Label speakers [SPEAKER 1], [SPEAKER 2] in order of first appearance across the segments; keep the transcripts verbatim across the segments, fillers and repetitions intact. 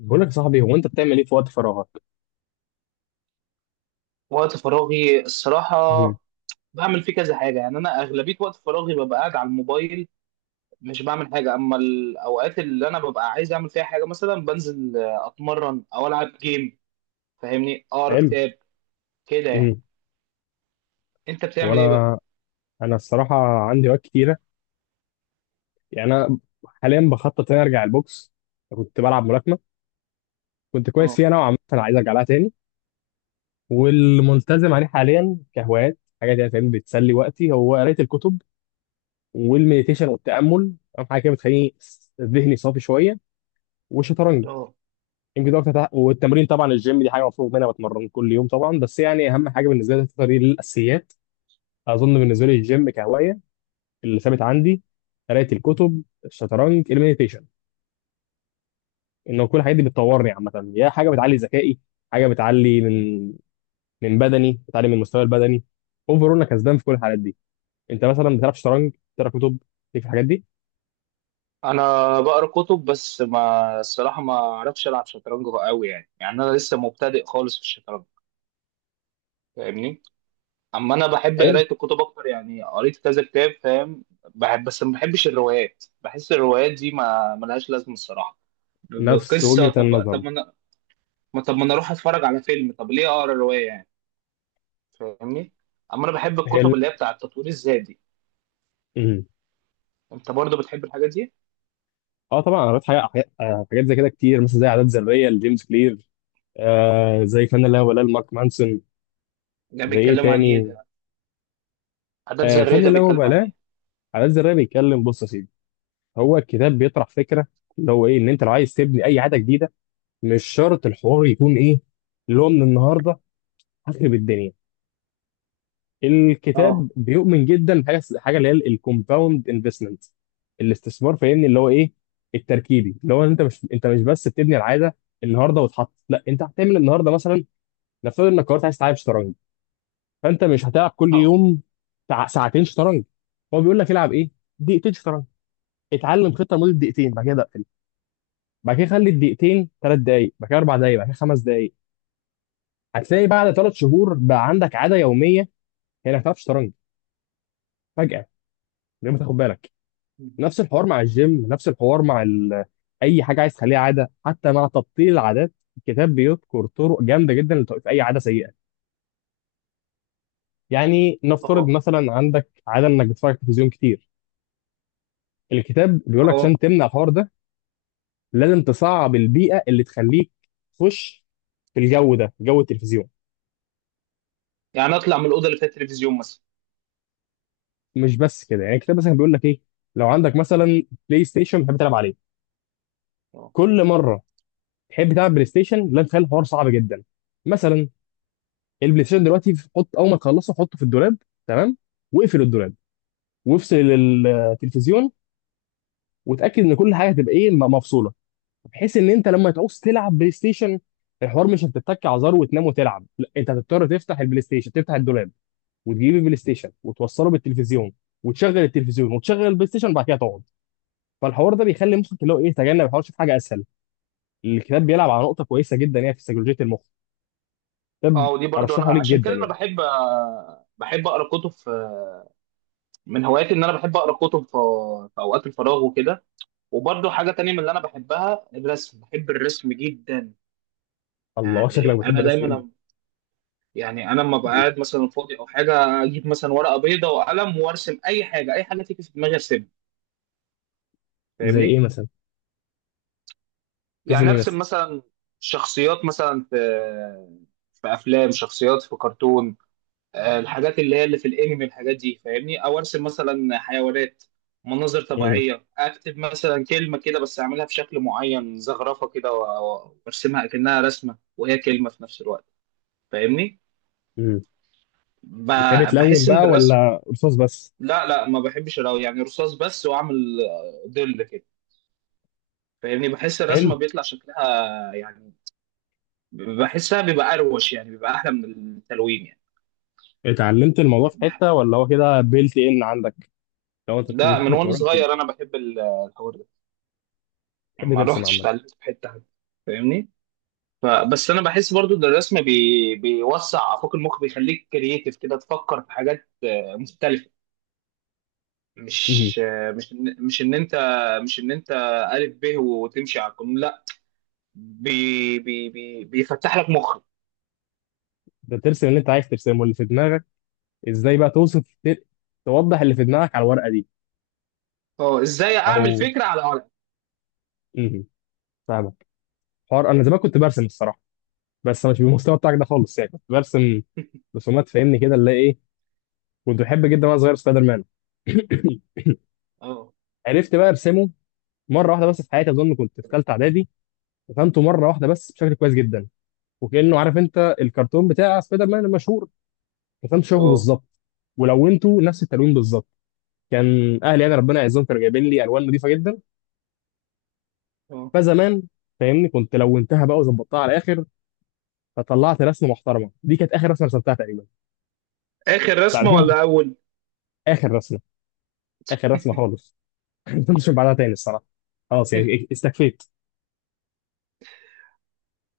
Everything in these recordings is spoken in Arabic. [SPEAKER 1] بقول لك يا صاحبي، هو انت بتعمل ايه في وقت فراغك؟
[SPEAKER 2] وقت فراغي الصراحة
[SPEAKER 1] مم.
[SPEAKER 2] بعمل فيه كذا حاجة، يعني أنا أغلبية وقت فراغي ببقى قاعد على الموبايل، مش بعمل حاجة. أما الأوقات اللي أنا ببقى عايز أعمل فيها حاجة، مثلا بنزل آه، أتمرن أو ألعب جيم، فاهمني، أقرأ
[SPEAKER 1] حلو.
[SPEAKER 2] كتاب، كده يعني.
[SPEAKER 1] امم
[SPEAKER 2] أنت
[SPEAKER 1] هو
[SPEAKER 2] بتعمل إيه بقى؟
[SPEAKER 1] انا انا الصراحه عندي وقت كتيره، يعني انا حاليا بخطط اني ارجع البوكس. كنت بلعب ملاكمه، كنت كويس
[SPEAKER 2] أه.
[SPEAKER 1] فيها نوعا ما، انا عايز ارجع لها تاني. والملتزم عليه حاليا كهوايات، حاجه دي فاهم بتسلي وقتي، هو قرايه الكتب والمديتيشن والتامل. اهم حاجه كده بتخليني س- ذهني صافي شويه، والشطرنج.
[SPEAKER 2] أه.
[SPEAKER 1] يمكن ده أكتر تع- والتمرين طبعا، الجيم دي حاجه مفروض منها بتمرن كل يوم طبعا، بس يعني اهم حاجه بالنسبه لي الفترة دي الاساسيات. اظن بالنسبه لي الجيم كهوايه اللي ثابت عندي، قرايه الكتب، الشطرنج، المديتيشن، انه كل الحاجات دي بتطورني عامه، يا حاجه بتعلي ذكائي، حاجه بتعلي من من بدني، بتعلي من المستوى البدني. اوفر انا كسبان في كل الحالات دي. انت مثلا بتلعب شطرنج، بتقرا كتب، ليك في الحاجات دي؟
[SPEAKER 2] أنا بقرأ كتب، بس ما الصراحة ما أعرفش ألعب شطرنج أوي، يعني يعني أنا لسه مبتدئ خالص في الشطرنج، فاهمني؟ اما انا بحب
[SPEAKER 1] حلو.
[SPEAKER 2] قرايه الكتب اكتر، يعني قريت كذا كتاب، فاهم. بحب، بس ما بحبش الروايات، بحس الروايات دي ما ملهاش لازمه الصراحه.
[SPEAKER 1] نفس
[SPEAKER 2] قصه،
[SPEAKER 1] وجهه
[SPEAKER 2] طب
[SPEAKER 1] النظر.
[SPEAKER 2] طب ما انا ما- طب ما انا اروح اتفرج على فيلم، طب ليه اقرا روايه يعني، فاهمني. اما انا بحب
[SPEAKER 1] حلو.
[SPEAKER 2] الكتب اللي هي بتاع التطوير الذاتي.
[SPEAKER 1] مم.
[SPEAKER 2] انت برضو بتحب الحاجات دي؟
[SPEAKER 1] اه طبعا، انا قريت حاجه حاجات آه، حاجات زي كده كتير، مثلا زي عادات ذريه لجيمس كلير، آه زي فن اللا مبالاه لمارك مانسون.
[SPEAKER 2] ده
[SPEAKER 1] زي ايه
[SPEAKER 2] بيتكلم عن ايه
[SPEAKER 1] تاني؟
[SPEAKER 2] ده؟ عادات
[SPEAKER 1] آه
[SPEAKER 2] ذريه
[SPEAKER 1] فن
[SPEAKER 2] ده
[SPEAKER 1] اللا
[SPEAKER 2] بيتكلم عن
[SPEAKER 1] مبالاه.
[SPEAKER 2] ايه؟
[SPEAKER 1] عادات ذريه بيتكلم، بص يا سيدي، هو الكتاب بيطرح فكره اللي هو ايه، ان انت لو عايز تبني اي عاده جديده، مش شرط الحوار يكون ايه، اللي هو من النهارده هخرب الدنيا. الكتاب
[SPEAKER 2] اه.
[SPEAKER 1] بيؤمن جدا بحاجه، حاجه اللي هي الكومباوند انفستمنت، الاستثمار، فاهمني اللي هو ايه، التركيبي. اللي هو انت مش، انت مش بس بتبني العاده النهارده وتحط، لا، انت هتعمل النهارده مثلا، نفترض انك قررت عايز تلعب شطرنج، فانت مش هتلعب كل
[SPEAKER 2] اه.
[SPEAKER 1] يوم ساع- ساعتين شطرنج. هو بيقول لك العب ايه؟ دقيقتين شطرنج، اتعلم خطه لمده دقيقتين بعد كده اقفل. بعد كده خلي الدقيقتين ثلاث دقايق، بعد كده اربع دقايق، بعد كده خمس دقايق. هتلاقي بعد ثلاث شهور بقى عندك عاده يوميه، هي انك تلعب شطرنج فجاه من غير ما تاخد بالك. نفس الحوار مع الجيم، نفس الحوار مع ال... اي حاجه عايز تخليها عاده. حتى مع تبطيل العادات، الكتاب بيذكر طرق جامده جدا لتوقيف اي عاده سيئه. يعني نفترض
[SPEAKER 2] اه.
[SPEAKER 1] مثلا عندك عاده انك بتتفرج على التلفزيون كتير، الكتاب بيقول لك
[SPEAKER 2] اه.
[SPEAKER 1] عشان تمنع الحوار ده، لازم تصعب البيئه اللي تخليك تخش في الجو ده، جو التلفزيون.
[SPEAKER 2] يعني اطلع من الاوضه اللي فيها التلفزيون مثلا؟
[SPEAKER 1] مش بس كده، يعني الكتاب مثلا بيقول لك ايه، لو عندك مثلا بلاي ستيشن بتحب تلعب عليه،
[SPEAKER 2] اه.
[SPEAKER 1] كل مره تحب تلعب بلاي ستيشن، لا، تخلي الحوار صعب جدا. مثلا البلاي ستيشن دلوقتي، حط، اول ما تخلصه حطه في الدولاب، تمام، واقفل الدولاب، وافصل التلفزيون، وتاكد ان كل حاجه هتبقى ايه، م- مفصوله. بحيث ان انت لما تعوز تلعب بلاي ستيشن، الحوار مش هتتك على زر وتنام وتلعب، لا، انت هتضطر تفتح البلاي ستيشن، تفتح الدولاب، وتجيب البلاي ستيشن، وتوصله بالتلفزيون، وتشغل التلفزيون، وتشغل البلاي ستيشن، وبعد كده تقعد. فالحوار ده بيخلي مخك اللي هو ايه، تجنب الحوار، شوف حاجه اسهل. الكتاب بيلعب على نقطه كويسه جدا يعني في سيكولوجيه المخ. كتاب
[SPEAKER 2] اه، ودي برضو انا
[SPEAKER 1] ارشحه ليك
[SPEAKER 2] عشان
[SPEAKER 1] جدا
[SPEAKER 2] كده انا
[SPEAKER 1] يعني.
[SPEAKER 2] بحب، بحب اقرا كتب. من هواياتي ان انا بحب اقرا كتب في، في اوقات الفراغ وكده. وبرضه حاجه تانية من اللي انا بحبها الرسم، بحب الرسم جدا.
[SPEAKER 1] الله،
[SPEAKER 2] يعني
[SPEAKER 1] شكلك بتحب
[SPEAKER 2] انا
[SPEAKER 1] الرسم جدا.
[SPEAKER 2] دايما، يعني انا لما بقعد مثلا فاضي او حاجه، اجيب مثلا ورقه بيضاء وقلم وارسم اي حاجه، اي حاجه تيجي في دماغي ارسمها،
[SPEAKER 1] زي ايه
[SPEAKER 2] فاهمني.
[SPEAKER 1] مثلا؟ تسم
[SPEAKER 2] يعني
[SPEAKER 1] ايه مثلا؟
[SPEAKER 2] ارسم مثلا شخصيات مثلا في، في افلام، شخصيات في كرتون، آه، الحاجات اللي هي اللي في الانمي الحاجات دي، فاهمني، او ارسم مثلا حيوانات، مناظر
[SPEAKER 1] مم.
[SPEAKER 2] طبيعيه، اكتب مثلا كلمه كده بس اعملها بشكل معين، زخرفه كده و- و- وارسمها اكنها رسمه وهي كلمه في نفس الوقت، فاهمني.
[SPEAKER 1] مم. بتحب
[SPEAKER 2] ب-
[SPEAKER 1] تلون
[SPEAKER 2] بحس
[SPEAKER 1] بقى،
[SPEAKER 2] ان الرسم،
[SPEAKER 1] ولا رصاص بس؟
[SPEAKER 2] لا لا ما بحبش الرو يعني رصاص بس، واعمل آه، ظل كده، فاهمني، بحس
[SPEAKER 1] حلو.
[SPEAKER 2] الرسمه بيطلع شكلها يعني، بحسها بيبقى اروش يعني، بيبقى احلى من التلوين يعني.
[SPEAKER 1] اتعلمت الموضوع في
[SPEAKER 2] بح-
[SPEAKER 1] حته، ولا هو كده بيلت ان عندك؟ لو انت بت-
[SPEAKER 2] لا، من وانا
[SPEAKER 1] اتولدت كده؟
[SPEAKER 2] صغير انا بحب ال- الحوار ده.
[SPEAKER 1] بتحب
[SPEAKER 2] ما
[SPEAKER 1] ترسم
[SPEAKER 2] الواحد
[SPEAKER 1] عامه.
[SPEAKER 2] اتعلمت في حته حتى، فاهمني. فبس انا بحس برضو ان الرسم بي... بيوسع افاق المخ، بيخليك كرييتيف كده، تفكر في حاجات مختلفه.
[SPEAKER 1] مم.
[SPEAKER 2] مش مش مش ان انت مش ان انت الف ب وتمشي على القانون، لا، بي... بي... بي... بيفتح لك مخك.
[SPEAKER 1] ده ترسم اللي انت عايز ترسمه، اللي في دماغك، ازاي بقى توصف، ت- توضح اللي في دماغك على الورقه دي؟
[SPEAKER 2] اه، ازاي
[SPEAKER 1] او
[SPEAKER 2] اعمل فكره على ورق.
[SPEAKER 1] مم. فاهمك. حوار انا زمان كنت برسم الصراحه، بس مش بالمستوى بتاعك ده خالص، يعني كنت برسم رسومات، فاهمني كده اللي هي ايه، كنت بحب جدا وانا صغير سبايدر مان.
[SPEAKER 2] اه.
[SPEAKER 1] عرفت بقى ارسمه مره واحده بس في حياتي، اظن كنت في ثالثه اعدادي. رسمته مره واحده بس بشكل كويس جدا، وكانه، عارف انت الكرتون بتاع سبايدر مان المشهور، رسمته شبهه
[SPEAKER 2] اه.
[SPEAKER 1] بالظبط، ولونته نفس التلوين بالظبط. كان اهلي، انا ربنا يعزهم، كانوا جايبين لي الوان نظيفه جدا،
[SPEAKER 2] اه.
[SPEAKER 1] فزمان، فاهمني، كنت لونتها بقى وظبطتها على الاخر، فطلعت رسمه محترمه. دي كانت اخر رسمه رسمتها تقريبا.
[SPEAKER 2] اخر
[SPEAKER 1] بعد
[SPEAKER 2] رسمه
[SPEAKER 1] كده،
[SPEAKER 2] ولا اول؟
[SPEAKER 1] اخر رسمه، اخر رسمه خالص، ما كنتش بعدها تاني الصراحه. خلاص يعني إيه- استكفيت.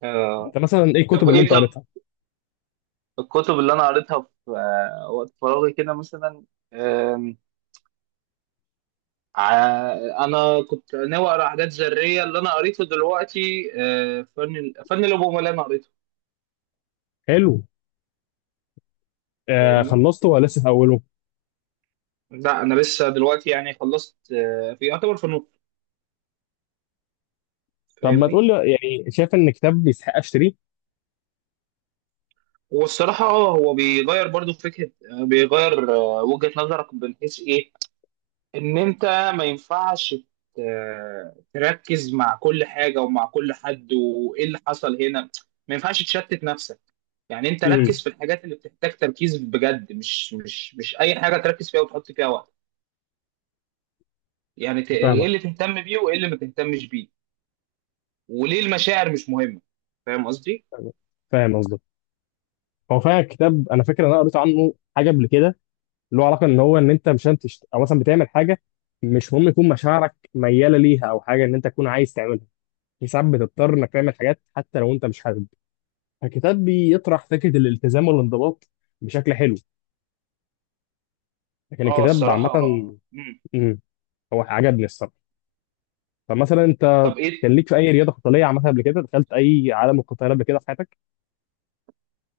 [SPEAKER 2] آه.
[SPEAKER 1] انت مثلا ايه
[SPEAKER 2] طب
[SPEAKER 1] الكتب اللي
[SPEAKER 2] ايه،
[SPEAKER 1] انت
[SPEAKER 2] طب
[SPEAKER 1] قريتها؟
[SPEAKER 2] الكتب اللي انا قريتها في آه، وقت فراغي كده مثلا، ع- انا كنت ناوي اقرا حاجات ذريه. اللي انا قريته دلوقتي آه، فن ال- فن الابومه اللي انا قريته،
[SPEAKER 1] حلو. آه،
[SPEAKER 2] فاهمني.
[SPEAKER 1] خلصته ولا لسه في اوله؟
[SPEAKER 2] لا، انا لسه دلوقتي يعني خلصت آه، في يعتبر فنون،
[SPEAKER 1] طب ما تقول
[SPEAKER 2] فاهمني.
[SPEAKER 1] لي يعني، شايف ان كتاب يستحق اشتريه؟
[SPEAKER 2] والصراحه اه هو بيغير برضو فكره، آه، بيغير آه، وجهه نظرك من حيث ايه. ان انت ما ينفعش ت- تركز مع كل حاجه ومع كل حد وايه اللي حصل هنا، ما ينفعش تشتت نفسك. يعني انت
[SPEAKER 1] امم
[SPEAKER 2] ركز في الحاجات اللي بتحتاج تركيز بجد، مش مش مش اي حاجه تركز فيها وتحط فيها وقت. يعني ت- ايه
[SPEAKER 1] فاهمك.
[SPEAKER 2] اللي تهتم بيه وايه اللي ما تهتمش بيه، وليه المشاعر مش مهمه، فاهم قصدي.
[SPEAKER 1] فاهمك. فاهم قصدك. هو فعلا كتاب انا فاكر ان انا قريت عنه حاجه قبل كده، اللي هو علاقه ان هو، ان انت مش هتشت... او مثلا بتعمل حاجه، مش مهم يكون مشاعرك مياله ليها، او حاجه ان انت تكون عايز تعملها. في ساعات بتضطر انك تعمل حاجات حتى لو انت مش حابب، فالكتاب بيطرح فكره الالتزام والانضباط بشكل حلو، لكن
[SPEAKER 2] اه
[SPEAKER 1] الكتاب عامه
[SPEAKER 2] الصراحة. مم.
[SPEAKER 1] هو عجبني الصراحه. طب مثلا انت
[SPEAKER 2] طب
[SPEAKER 1] كان
[SPEAKER 2] ايه.
[SPEAKER 1] ليك في اي رياضه قتاليه عملتها قبل كده؟ دخلت اي عالم القتال قبل كده في حياتك؟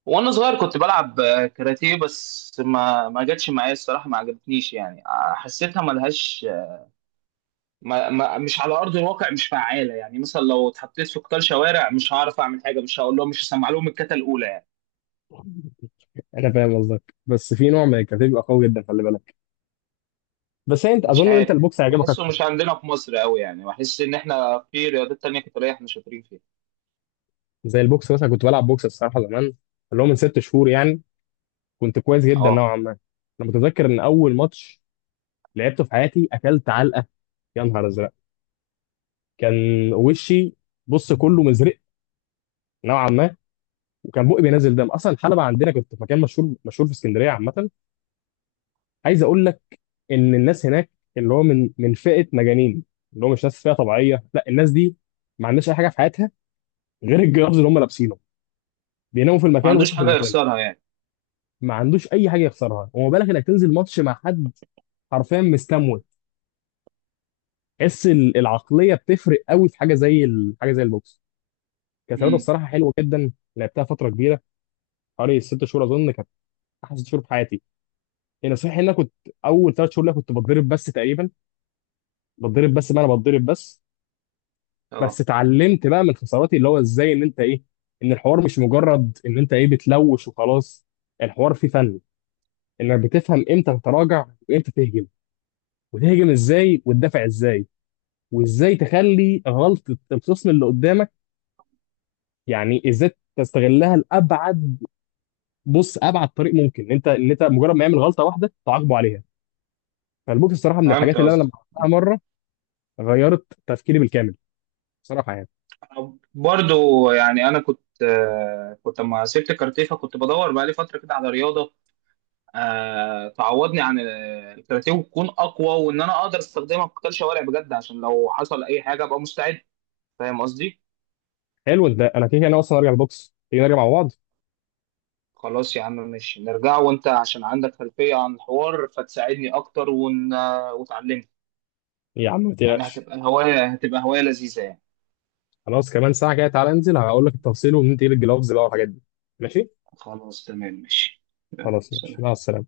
[SPEAKER 2] وانا صغير كنت بلعب آه، كاراتيه، بس ما ما جاتش معايا الصراحه، ما عجبتنيش يعني، آه، حسيتها ملهاش ما ما مش على ارض الواقع، مش فعاله. يعني مثلا لو اتحطيت في قطار شوارع مش هعرف اعمل حاجه، مش هقول لهم، مش هسمع لهم الكتا الاولى يعني.
[SPEAKER 1] انا فاهم قصدك، بس في نوع من الكاراتيه بيبقى قوي جدا، خلي بالك، بس هي انت
[SPEAKER 2] مش
[SPEAKER 1] اظن ان انت
[SPEAKER 2] عارف،
[SPEAKER 1] البوكس هيعجبك
[SPEAKER 2] بحسه
[SPEAKER 1] اكتر.
[SPEAKER 2] مش عندنا في مصر قوي، يعني بحس ان احنا في رياضات تانية قتاليه احنا شاطرين فيها.
[SPEAKER 1] زي البوكس مثلا، كنت بلعب بوكس الصراحه زمان، اللي هو من ست شهور يعني. كنت كويس جدا
[SPEAKER 2] اه.
[SPEAKER 1] نوعا ما. انا متذكر ان اول ماتش لعبته في حياتي اكلت علقه، يا نهار ازرق! كان وشي، بص، كله مزرق نوعا ما، وكان بقي بينزل دم اصلا. الحلبه عندنا، كنت في مكان مشهور مشهور في اسكندريه عامه، عايز اقول لك ان الناس هناك اللي هو من من فئه مجانين، اللي هو مش ناس فئه طبيعيه، لا، الناس دي ما عندهاش اي حاجه في حياتها غير الجرافز اللي هم لابسينه، بيناموا في
[SPEAKER 2] ما
[SPEAKER 1] المكان
[SPEAKER 2] عندوش
[SPEAKER 1] ويصحوا في
[SPEAKER 2] حاجه
[SPEAKER 1] المكان.
[SPEAKER 2] يخسرها يعني.
[SPEAKER 1] ما عندوش اي حاجه يخسرها، وما بالك انك تنزل ماتش مع حد حرفيا مستموت؟ تحس ال- العقليه بتفرق قوي في حاجه زي ال- حاجه زي البوكس. كانت رياضه
[SPEAKER 2] امم.
[SPEAKER 1] بصراحه حلوه جدا، لعبتها فتره كبيره، حوالي ست شهور اظن كانت، احسن ست شهور في حياتي. يعني صحيح ان انا كنت اول ثلاث شهور ليا كنت بتضرب بس تقريبا، بتضرب بس، ما انا بتضرب بس، بس
[SPEAKER 2] اه،
[SPEAKER 1] اتعلمت بقى من خساراتي اللي هو ازاي ان انت ايه، ان الحوار مش مجرد ان انت ايه بتلوش وخلاص، الحوار فيه فن، انك بتفهم امتى تتراجع وامتى تهجم، وتهجم ازاي وتدافع ازاي، وازاي تخلي غلطة الخصم اللي قدامك، يعني ازاي تستغلها لابعد، بص، ابعد طريق ممكن، إن انت، ان انت مجرد ما يعمل غلطة واحدة تعاقبه عليها. فالبوكس الصراحة من
[SPEAKER 2] فهمت
[SPEAKER 1] الحاجات اللي انا
[SPEAKER 2] قصدي.
[SPEAKER 1] لما عملتها مرة غيرت تفكيري بالكامل، بصراحة يعني.
[SPEAKER 2] برضو يعني انا كنت آه، كنت لما سبت كارتيه، فكنت بدور بقالي فتره كده على رياضه، آه، تعوضني عن الكاراتيه وتكون اقوى، وان انا اقدر استخدمها في قتال شوارع بجد، عشان لو حصل اي حاجه ابقى مستعد، فاهم قصدي.
[SPEAKER 1] حلو، ده انا كده كده انا اصلا ارجع البوكس، تيجي نرجع مع بعض.
[SPEAKER 2] خلاص يا عم، ماشي، نرجع، وانت عشان عندك خلفيه عن الحوار فتساعدني اكتر، ون... وتعلمني.
[SPEAKER 1] يا عم ما
[SPEAKER 2] يعني
[SPEAKER 1] تقلقش.
[SPEAKER 2] هتبقى هوايه، هتبقى هوايه لذيذه يعني.
[SPEAKER 1] خلاص، كمان ساعة كده تعالى انزل هقول لك التفصيل، وبننتقل الجلوفز بقى والحاجات دي. ماشي.
[SPEAKER 2] خلاص تمام ماشي. يلا،
[SPEAKER 1] خلاص، ماشي،
[SPEAKER 2] سلام.
[SPEAKER 1] مع السلامة.